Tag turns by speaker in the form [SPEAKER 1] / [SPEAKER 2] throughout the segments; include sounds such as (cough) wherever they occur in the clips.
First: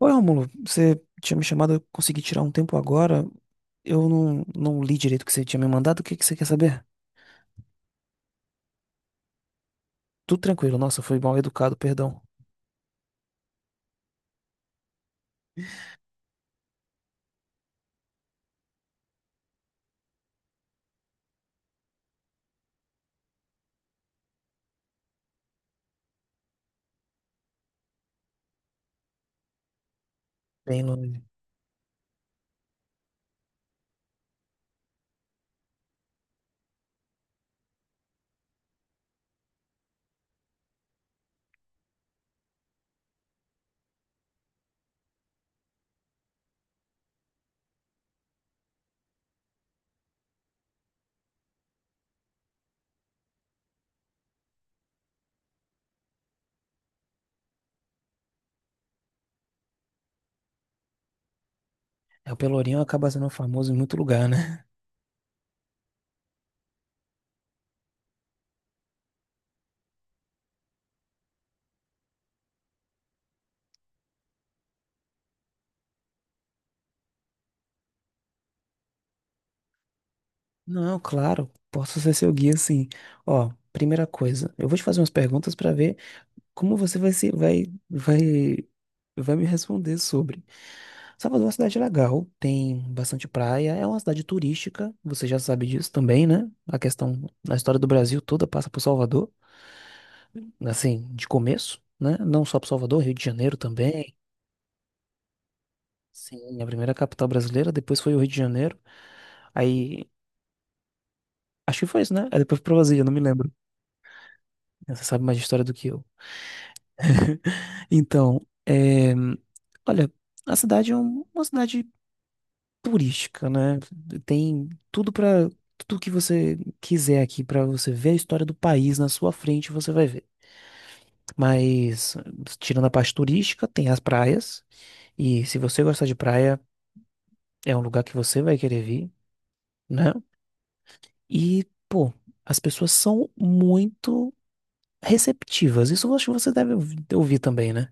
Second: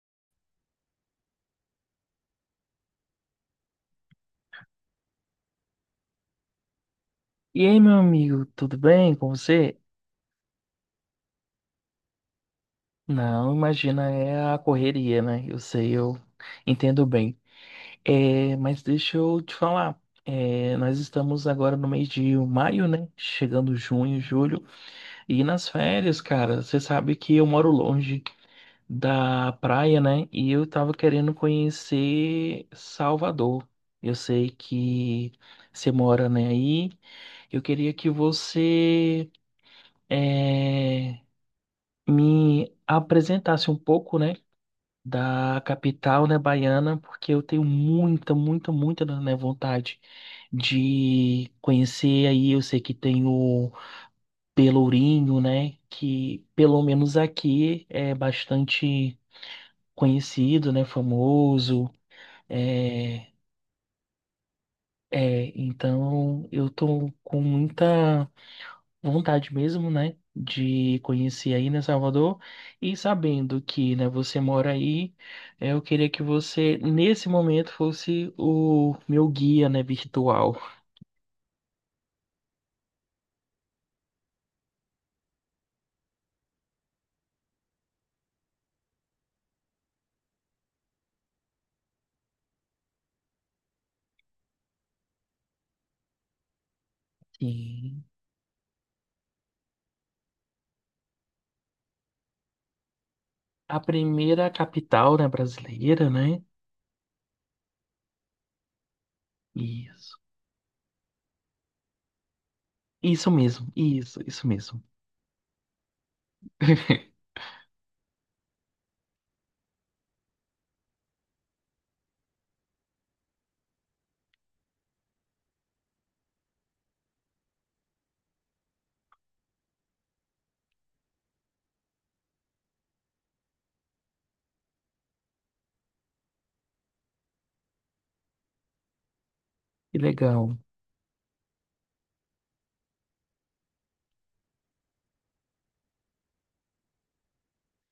[SPEAKER 1] Oi, Rômulo, você tinha me chamado, eu consegui tirar um tempo agora. Eu não li direito o que você tinha me mandado. O que que você quer saber?
[SPEAKER 2] E aí, meu amigo, tudo bem com você?
[SPEAKER 1] Tudo tranquilo. Nossa, eu fui mal educado, perdão.
[SPEAKER 2] Não, imagina, é a correria, né? Eu sei, eu entendo bem. É, mas deixa eu te falar. Nós estamos agora no mês de maio, né? Chegando junho, julho. E nas férias, cara, você sabe que eu moro longe da praia, né? E eu
[SPEAKER 1] Bem
[SPEAKER 2] tava
[SPEAKER 1] longe.
[SPEAKER 2] querendo conhecer Salvador. Eu sei que você mora, né, aí. Eu queria que você. é, me apresentasse um pouco, né, da capital, né, baiana, porque eu tenho muita, né, vontade de conhecer aí. Eu sei que tem o Pelourinho, né, que pelo menos aqui é bastante conhecido, né, famoso.
[SPEAKER 1] É, o Pelourinho acaba sendo
[SPEAKER 2] É,
[SPEAKER 1] famoso em muito lugar, né?
[SPEAKER 2] é, então eu tô com muita vontade mesmo, né, de conhecer aí, né, Salvador, e sabendo que, né, você mora aí, eu queria que você, nesse momento, fosse o meu guia, né, virtual.
[SPEAKER 1] (laughs) Não, claro. Posso ser seu guia, sim. Ó, primeira coisa, eu vou te fazer umas perguntas pra ver como você vai se vai vai vai me responder sobre? Salvador é uma cidade legal, tem bastante praia, é uma cidade turística, você já sabe disso também, né? A questão, a história do
[SPEAKER 2] Sim.
[SPEAKER 1] Brasil toda passa por Salvador, assim, de começo, né? Não só por Salvador, Rio de Janeiro
[SPEAKER 2] A
[SPEAKER 1] também.
[SPEAKER 2] primeira capital, né, brasileira, né?
[SPEAKER 1] Sim, a primeira capital brasileira, depois foi o Rio de Janeiro. Aí,
[SPEAKER 2] Isso.
[SPEAKER 1] acho que foi isso, né? Aí depois foi pra Brasília, não me
[SPEAKER 2] Isso
[SPEAKER 1] lembro.
[SPEAKER 2] mesmo, isso mesmo.
[SPEAKER 1] Você sabe mais de história do que eu.
[SPEAKER 2] (laughs)
[SPEAKER 1] (laughs) Então, é, olha, a cidade é uma cidade turística, né? Tem tudo para tudo que você quiser aqui para você ver a história do país na sua frente, você vai ver. Mas tirando a parte turística, tem as praias e se você gostar de praia, é um lugar que você vai querer vir,
[SPEAKER 2] Que
[SPEAKER 1] né?
[SPEAKER 2] legal.
[SPEAKER 1] E, pô, as pessoas são muito receptivas. Isso eu acho que você deve ouvir também, né?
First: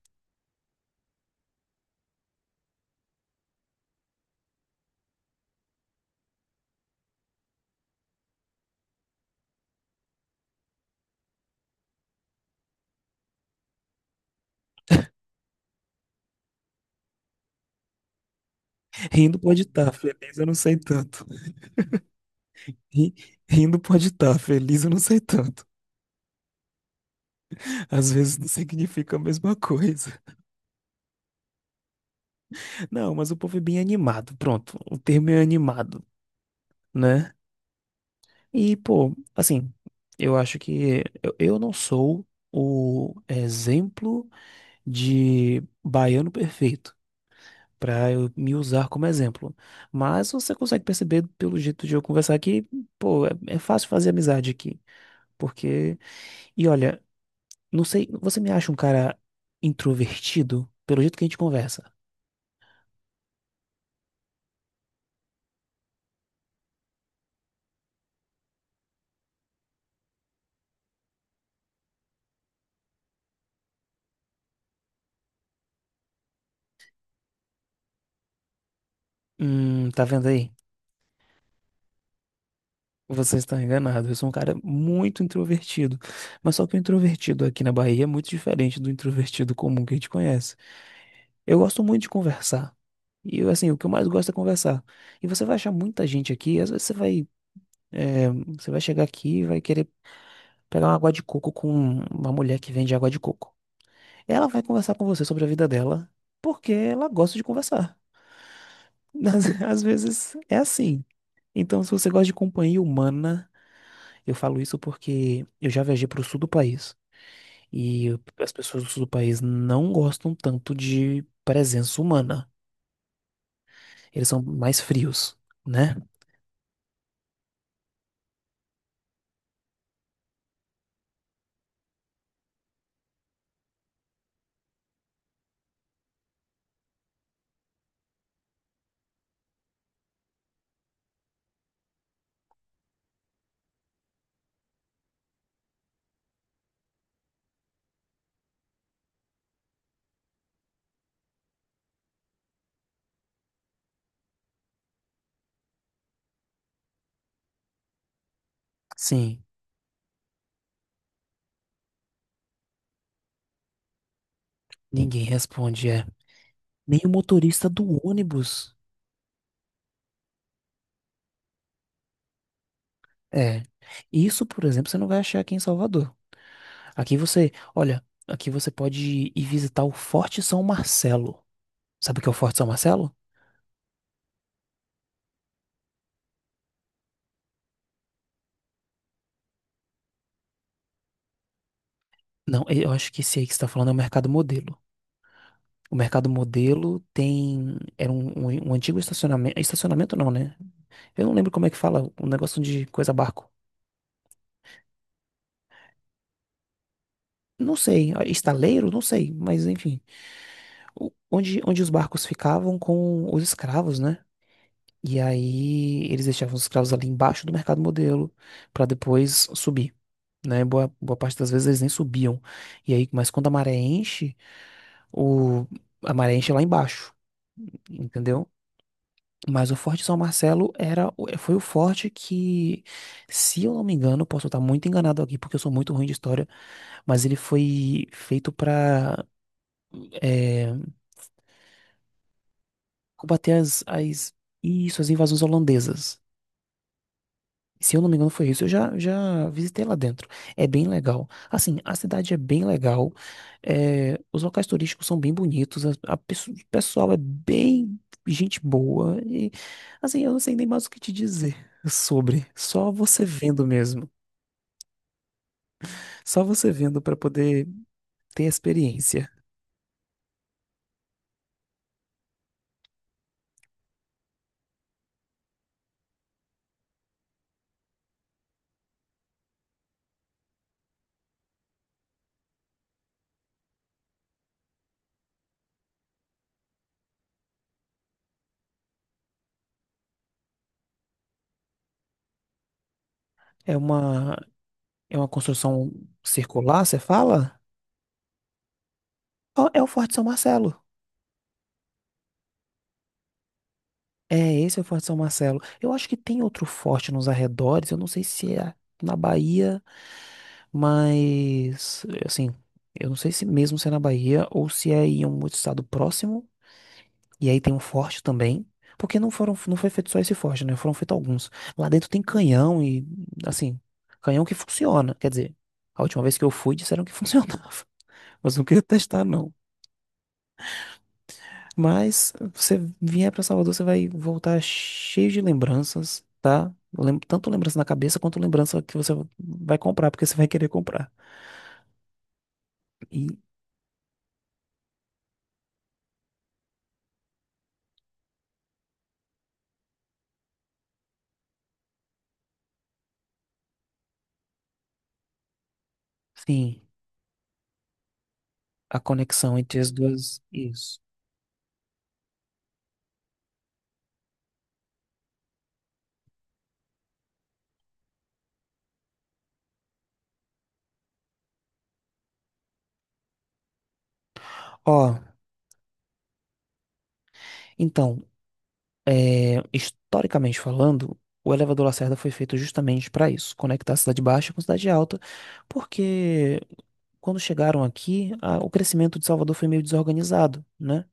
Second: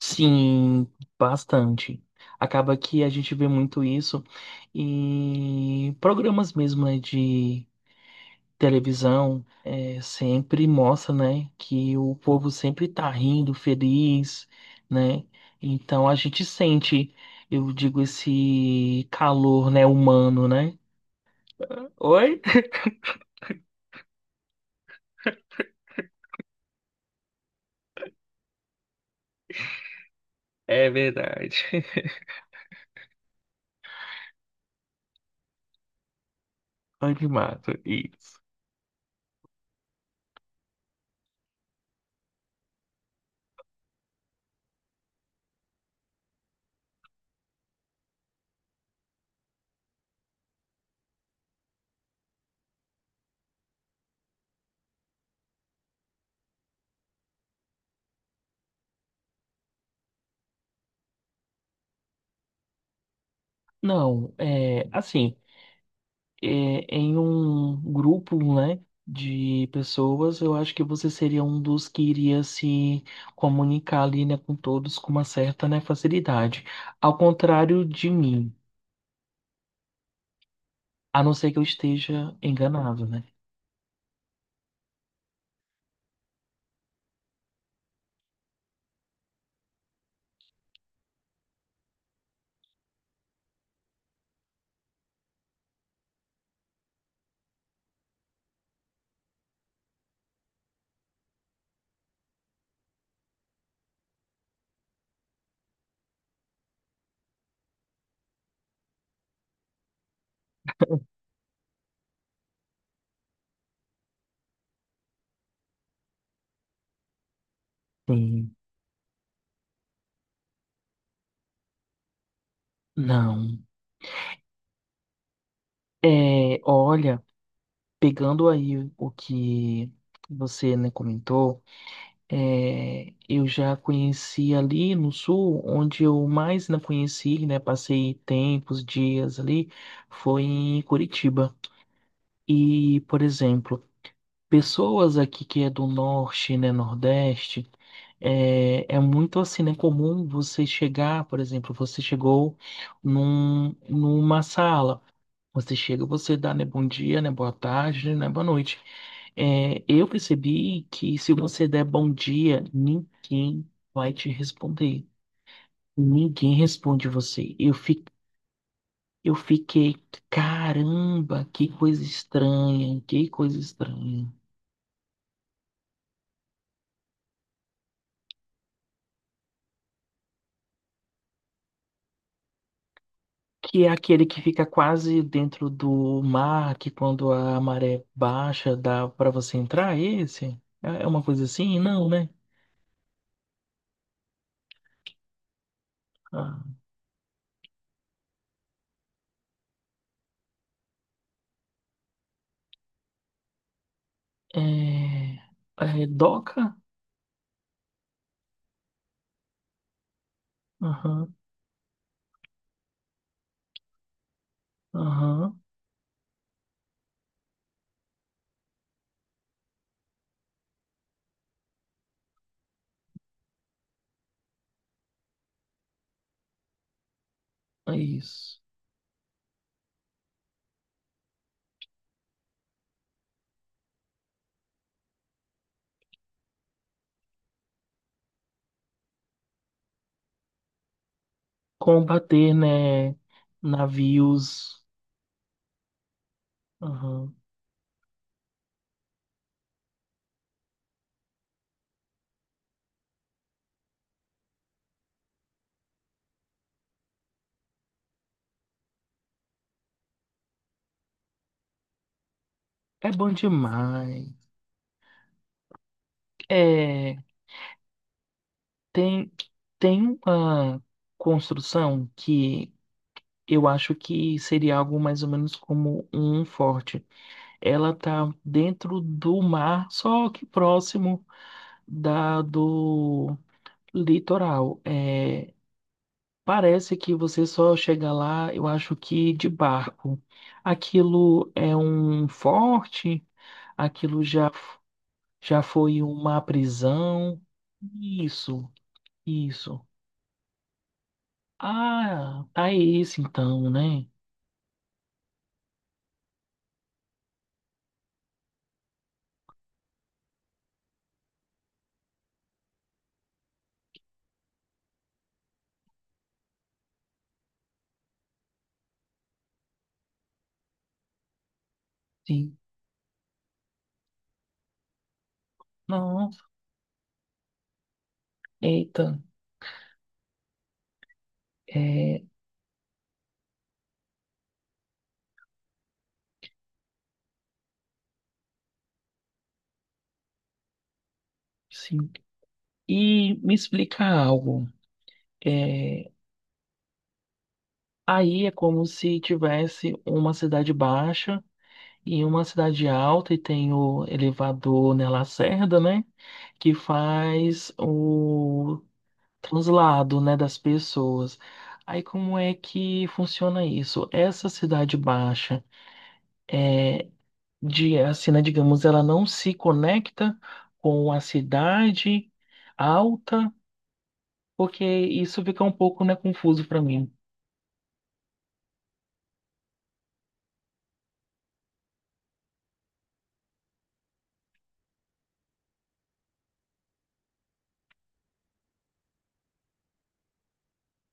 [SPEAKER 2] Sim, bastante. Acaba que a gente vê muito isso em programas mesmo, né, de televisão é, sempre mostra, né, que o povo sempre tá rindo, feliz, né? Então a gente sente, eu digo, esse
[SPEAKER 1] Rindo pode
[SPEAKER 2] calor, né,
[SPEAKER 1] estar, feliz eu
[SPEAKER 2] humano,
[SPEAKER 1] não sei
[SPEAKER 2] né?
[SPEAKER 1] tanto.
[SPEAKER 2] Oi?
[SPEAKER 1] Ri- Rindo pode estar, feliz eu não sei tanto. Às vezes não significa a mesma coisa.
[SPEAKER 2] É verdade. (laughs)
[SPEAKER 1] Não, mas o povo é bem animado. Pronto, o termo é animado,
[SPEAKER 2] Oi, de
[SPEAKER 1] né?
[SPEAKER 2] mato isso.
[SPEAKER 1] E, pô, assim, eu acho que eu não sou o exemplo de baiano perfeito pra eu me usar como exemplo. Mas você consegue perceber pelo jeito de eu conversar que, pô, é fácil fazer amizade aqui. Porque, e olha, não sei, você me acha um cara introvertido pelo jeito que a gente conversa?
[SPEAKER 2] Não, é assim. é, em um grupo, né, de pessoas, eu acho que você seria um dos que iria se comunicar ali, né, com todos com uma certa, né, facilidade. Ao contrário de mim,
[SPEAKER 1] Tá vendo aí?
[SPEAKER 2] a não ser que eu esteja enganado, né?
[SPEAKER 1] Você está enganado. Eu sou um cara muito introvertido. Mas só que o introvertido aqui na Bahia é muito diferente do introvertido comum que a gente conhece. Eu gosto muito de conversar. E eu, assim, o que eu mais gosto é conversar. E você vai achar muita gente aqui. Às vezes você vai, eh, você vai chegar aqui e vai querer pegar uma água de coco com uma mulher que vende água de coco. Ela vai conversar com você sobre a vida dela porque ela gosta de conversar. (laughs) Às vezes é assim. Então, se você gosta de companhia humana. Eu falo isso porque eu já viajei para o sul do país e as
[SPEAKER 2] Sim.
[SPEAKER 1] pessoas do sul do país não gostam tanto de presença humana.
[SPEAKER 2] Não.
[SPEAKER 1] Eles são mais frios, né?
[SPEAKER 2] É, olha, pegando aí o que você, né, comentou. É, eu já conheci ali no sul, onde eu mais não conheci, né? Passei tempos, dias ali, foi em Curitiba. E, por exemplo, pessoas aqui que é do norte, né, nordeste, é muito assim, né, comum você chegar, por exemplo, você chegou numa sala, você chega, você dá, né, bom dia, né, boa tarde, né, boa noite.
[SPEAKER 1] Sim,
[SPEAKER 2] É, eu percebi que se você der bom dia, ninguém vai te responder.
[SPEAKER 1] ninguém responde, é.
[SPEAKER 2] Ninguém
[SPEAKER 1] Nem
[SPEAKER 2] responde
[SPEAKER 1] o
[SPEAKER 2] você.
[SPEAKER 1] motorista do ônibus.
[SPEAKER 2] Eu fiquei, caramba, que coisa estranha, que coisa
[SPEAKER 1] É.
[SPEAKER 2] estranha.
[SPEAKER 1] Isso, por exemplo, você não vai achar aqui em Salvador. Aqui você, olha, aqui você pode ir visitar o Forte São Marcelo. Sabe o que é o Forte São Marcelo?
[SPEAKER 2] Que é aquele que fica quase dentro do mar, que quando a maré baixa dá para você entrar, é esse? É é uma coisa assim? Não, né?
[SPEAKER 1] Não, eu acho que esse aí que você está falando é o Mercado Modelo. O Mercado
[SPEAKER 2] Ah,
[SPEAKER 1] Modelo tem. Era um antigo estacionamento. Estacionamento não, né? Eu não lembro como é que fala. Um negócio de coisa barco.
[SPEAKER 2] é, é doca?
[SPEAKER 1] Não sei. Ah, estaleiro? Não sei. Mas enfim.
[SPEAKER 2] Aham,
[SPEAKER 1] Onde os barcos ficavam com os escravos, né? E
[SPEAKER 2] aham,
[SPEAKER 1] aí eles deixavam os escravos ali embaixo do Mercado Modelo para depois subir. Né? Boa parte das vezes eles nem subiam. E aí, mas quando a maré enche, o, a maré enche lá embaixo.
[SPEAKER 2] é
[SPEAKER 1] Entendeu?
[SPEAKER 2] isso.
[SPEAKER 1] Mas o Forte São Marcelo era, foi o forte que, se eu não me engano, posso estar muito enganado aqui, porque eu sou muito ruim de história, mas ele foi feito para
[SPEAKER 2] Combater, né,
[SPEAKER 1] combater
[SPEAKER 2] navios.
[SPEAKER 1] isso, as invasões holandesas.
[SPEAKER 2] Aham.
[SPEAKER 1] Se eu não me engano, foi isso. Já visitei lá dentro. É bem legal. Assim, a cidade é bem legal. É, os locais turísticos são bem bonitos. O pessoal é bem gente boa. E, assim, eu não sei nem mais o que te dizer sobre. Só
[SPEAKER 2] É
[SPEAKER 1] você
[SPEAKER 2] bom
[SPEAKER 1] vendo mesmo.
[SPEAKER 2] demais.
[SPEAKER 1] Só você vendo para
[SPEAKER 2] É,
[SPEAKER 1] poder ter a experiência.
[SPEAKER 2] tem, tem uma construção que eu acho que seria algo mais ou menos como um forte. Ela tá dentro do mar, só que próximo da do litoral. É, parece que você só chega lá, eu acho que de barco. Aquilo é um forte,
[SPEAKER 1] É
[SPEAKER 2] aquilo
[SPEAKER 1] uma,
[SPEAKER 2] já, f-
[SPEAKER 1] é uma
[SPEAKER 2] já
[SPEAKER 1] construção
[SPEAKER 2] foi uma
[SPEAKER 1] circular, você
[SPEAKER 2] prisão.
[SPEAKER 1] fala?
[SPEAKER 2] Isso,
[SPEAKER 1] Ó,
[SPEAKER 2] isso.
[SPEAKER 1] é o Forte São Marcelo.
[SPEAKER 2] Ah, tá esse então, né?
[SPEAKER 1] É, esse é o Forte São Marcelo. Eu acho que tem outro forte nos arredores, eu não sei se é na Bahia, mas assim, eu não sei se mesmo se é na Bahia ou se é em um outro estado próximo. E aí tem um forte também, porque não foi feito só esse forte, né? Foram feitos alguns. Lá dentro tem
[SPEAKER 2] Sim.
[SPEAKER 1] canhão e assim, canhão que funciona, quer dizer, a última
[SPEAKER 2] Não,
[SPEAKER 1] vez que eu fui disseram que funcionava, (laughs) mas não queria
[SPEAKER 2] eita,
[SPEAKER 1] testar não.
[SPEAKER 2] é,
[SPEAKER 1] Mas você vier para Salvador, você vai voltar cheio de lembranças, tá? Tanto lembrança na cabeça quanto lembrança que você vai comprar, porque você vai querer comprar.
[SPEAKER 2] sim.
[SPEAKER 1] E,
[SPEAKER 2] E me explica algo. É, aí é como se tivesse uma cidade baixa e uma cidade alta e tem o elevador na Lacerda, né? Que
[SPEAKER 1] sim,
[SPEAKER 2] faz o
[SPEAKER 1] a conexão entre as
[SPEAKER 2] translado, né,
[SPEAKER 1] duas.
[SPEAKER 2] das
[SPEAKER 1] Isso.
[SPEAKER 2] pessoas. Aí como é que funciona isso? Essa cidade baixa, de, assim, né, digamos, ela não se conecta com a cidade alta, porque
[SPEAKER 1] Ó,
[SPEAKER 2] isso fica um pouco, né, confuso para mim.
[SPEAKER 1] então, é, historicamente falando, o elevador Lacerda foi feito justamente para isso, conectar a cidade baixa com a cidade alta, porque quando chegaram aqui, o crescimento de Salvador foi meio desorganizado, né?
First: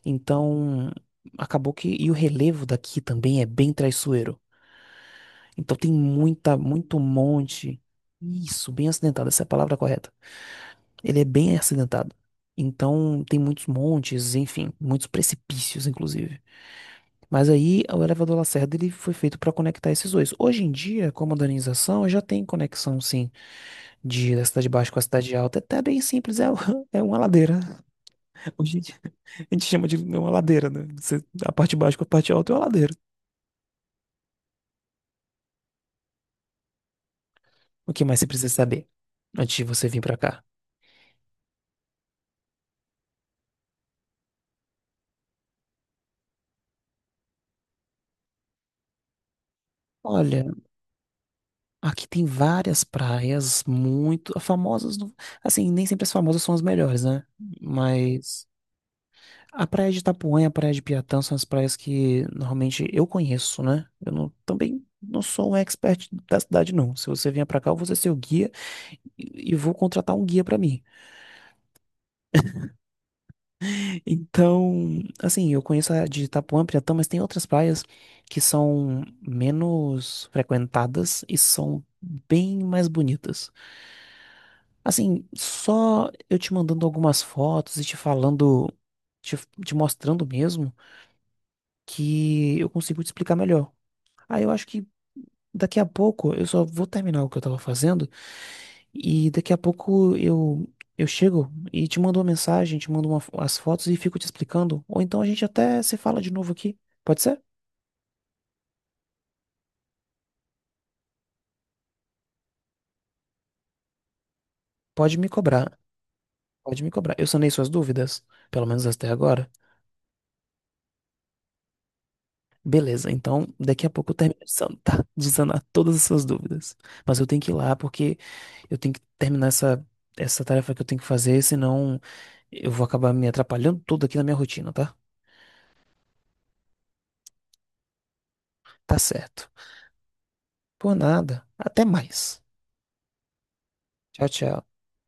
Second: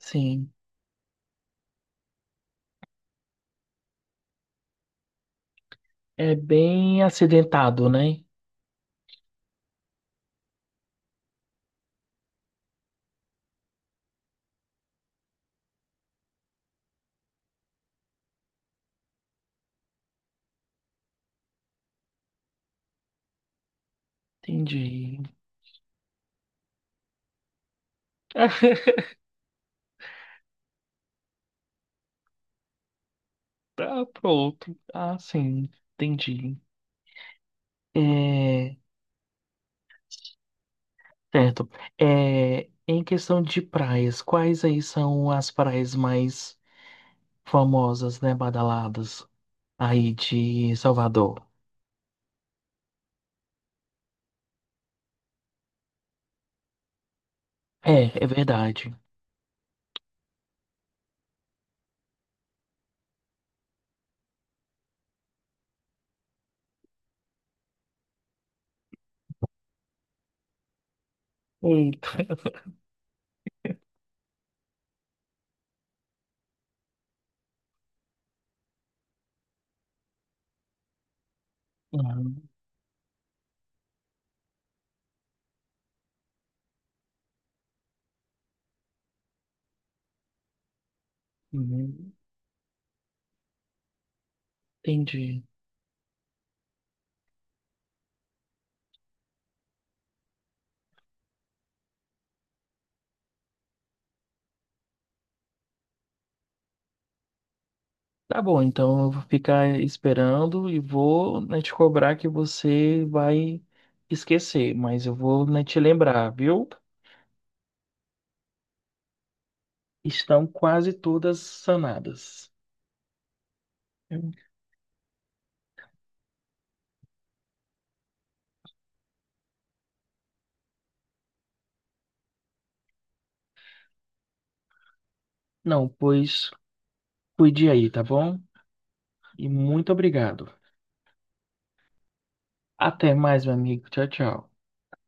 [SPEAKER 2] Sim,
[SPEAKER 1] Então, acabou que. E o relevo daqui também é bem traiçoeiro. Então,
[SPEAKER 2] é
[SPEAKER 1] muito
[SPEAKER 2] bem
[SPEAKER 1] monte.
[SPEAKER 2] acidentado, né?
[SPEAKER 1] Isso, bem acidentado, essa é a palavra correta. Ele é bem acidentado. Então, tem muitos montes, enfim, muitos precipícios, inclusive. Mas aí, o elevador Lacerda, ele foi feito para conectar esses dois. Hoje em dia, com a modernização, já tem conexão, sim, da cidade baixa com a
[SPEAKER 2] Entendi.
[SPEAKER 1] cidade alta. É até bem simples, é, (laughs) é uma ladeira. Hoje (laughs)
[SPEAKER 2] (laughs)
[SPEAKER 1] a gente chama de uma ladeira, né? Você- a parte baixa com a parte alta é uma ladeira.
[SPEAKER 2] Ah, pronto. Ah, sim. Entendi.
[SPEAKER 1] O que mais você precisa
[SPEAKER 2] É,
[SPEAKER 1] saber antes de você vir pra cá?
[SPEAKER 2] certo. É, em questão de praias, quais aí são as praias mais famosas, né, badaladas aí
[SPEAKER 1] Olha,
[SPEAKER 2] de Salvador?
[SPEAKER 1] aqui tem várias praias muito as famosas, assim, nem sempre as famosas são as melhores, né?
[SPEAKER 2] É, é
[SPEAKER 1] Mas
[SPEAKER 2] verdade.
[SPEAKER 1] a praia de Itapuã e a praia de Piatã são as praias que normalmente eu conheço, né? Eu não, também não sou um expert da cidade, não. Se você vier pra cá, eu vou ser seu guia e vou contratar um guia pra mim.
[SPEAKER 2] Eita. (laughs)
[SPEAKER 1] Então, assim, eu conheço a de Itapuã, Piratã, mas tem outras praias que são menos frequentadas e são
[SPEAKER 2] Uhum,
[SPEAKER 1] bem mais bonitas. Assim, só eu te mandando algumas fotos e te falando, te, te mostrando mesmo,
[SPEAKER 2] uhum,
[SPEAKER 1] que eu consigo te explicar melhor. Aí eu acho que
[SPEAKER 2] entendi.
[SPEAKER 1] daqui a pouco eu só vou terminar o que eu tava fazendo. E daqui a pouco eu chego e te mando uma mensagem, te mando as fotos e fico te explicando. Ou então a gente até se fala de novo aqui. Pode ser?
[SPEAKER 2] Tá bom, então eu vou ficar esperando e vou, né, te cobrar que você vai esquecer, mas eu
[SPEAKER 1] Pode me
[SPEAKER 2] vou, né,
[SPEAKER 1] cobrar.
[SPEAKER 2] te lembrar, viu?
[SPEAKER 1] Pode me cobrar. Eu sanei suas dúvidas, pelo menos até agora.
[SPEAKER 2] Estão quase todas sanadas.
[SPEAKER 1] Beleza, então daqui a pouco eu
[SPEAKER 2] Eu-
[SPEAKER 1] (laughs) tá, de sanar todas as suas dúvidas. Mas eu tenho que ir lá porque eu tenho que terminar essa tarefa que eu tenho que fazer, senão eu vou acabar me atrapalhando tudo aqui na minha rotina, tá?
[SPEAKER 2] Não, pois cuide aí, tá bom?
[SPEAKER 1] Tá
[SPEAKER 2] E
[SPEAKER 1] certo.
[SPEAKER 2] muito obrigado.
[SPEAKER 1] Por nada. Até mais.
[SPEAKER 2] Até mais, meu amigo. Tchau,
[SPEAKER 1] Tchau,
[SPEAKER 2] tchau.
[SPEAKER 1] tchau.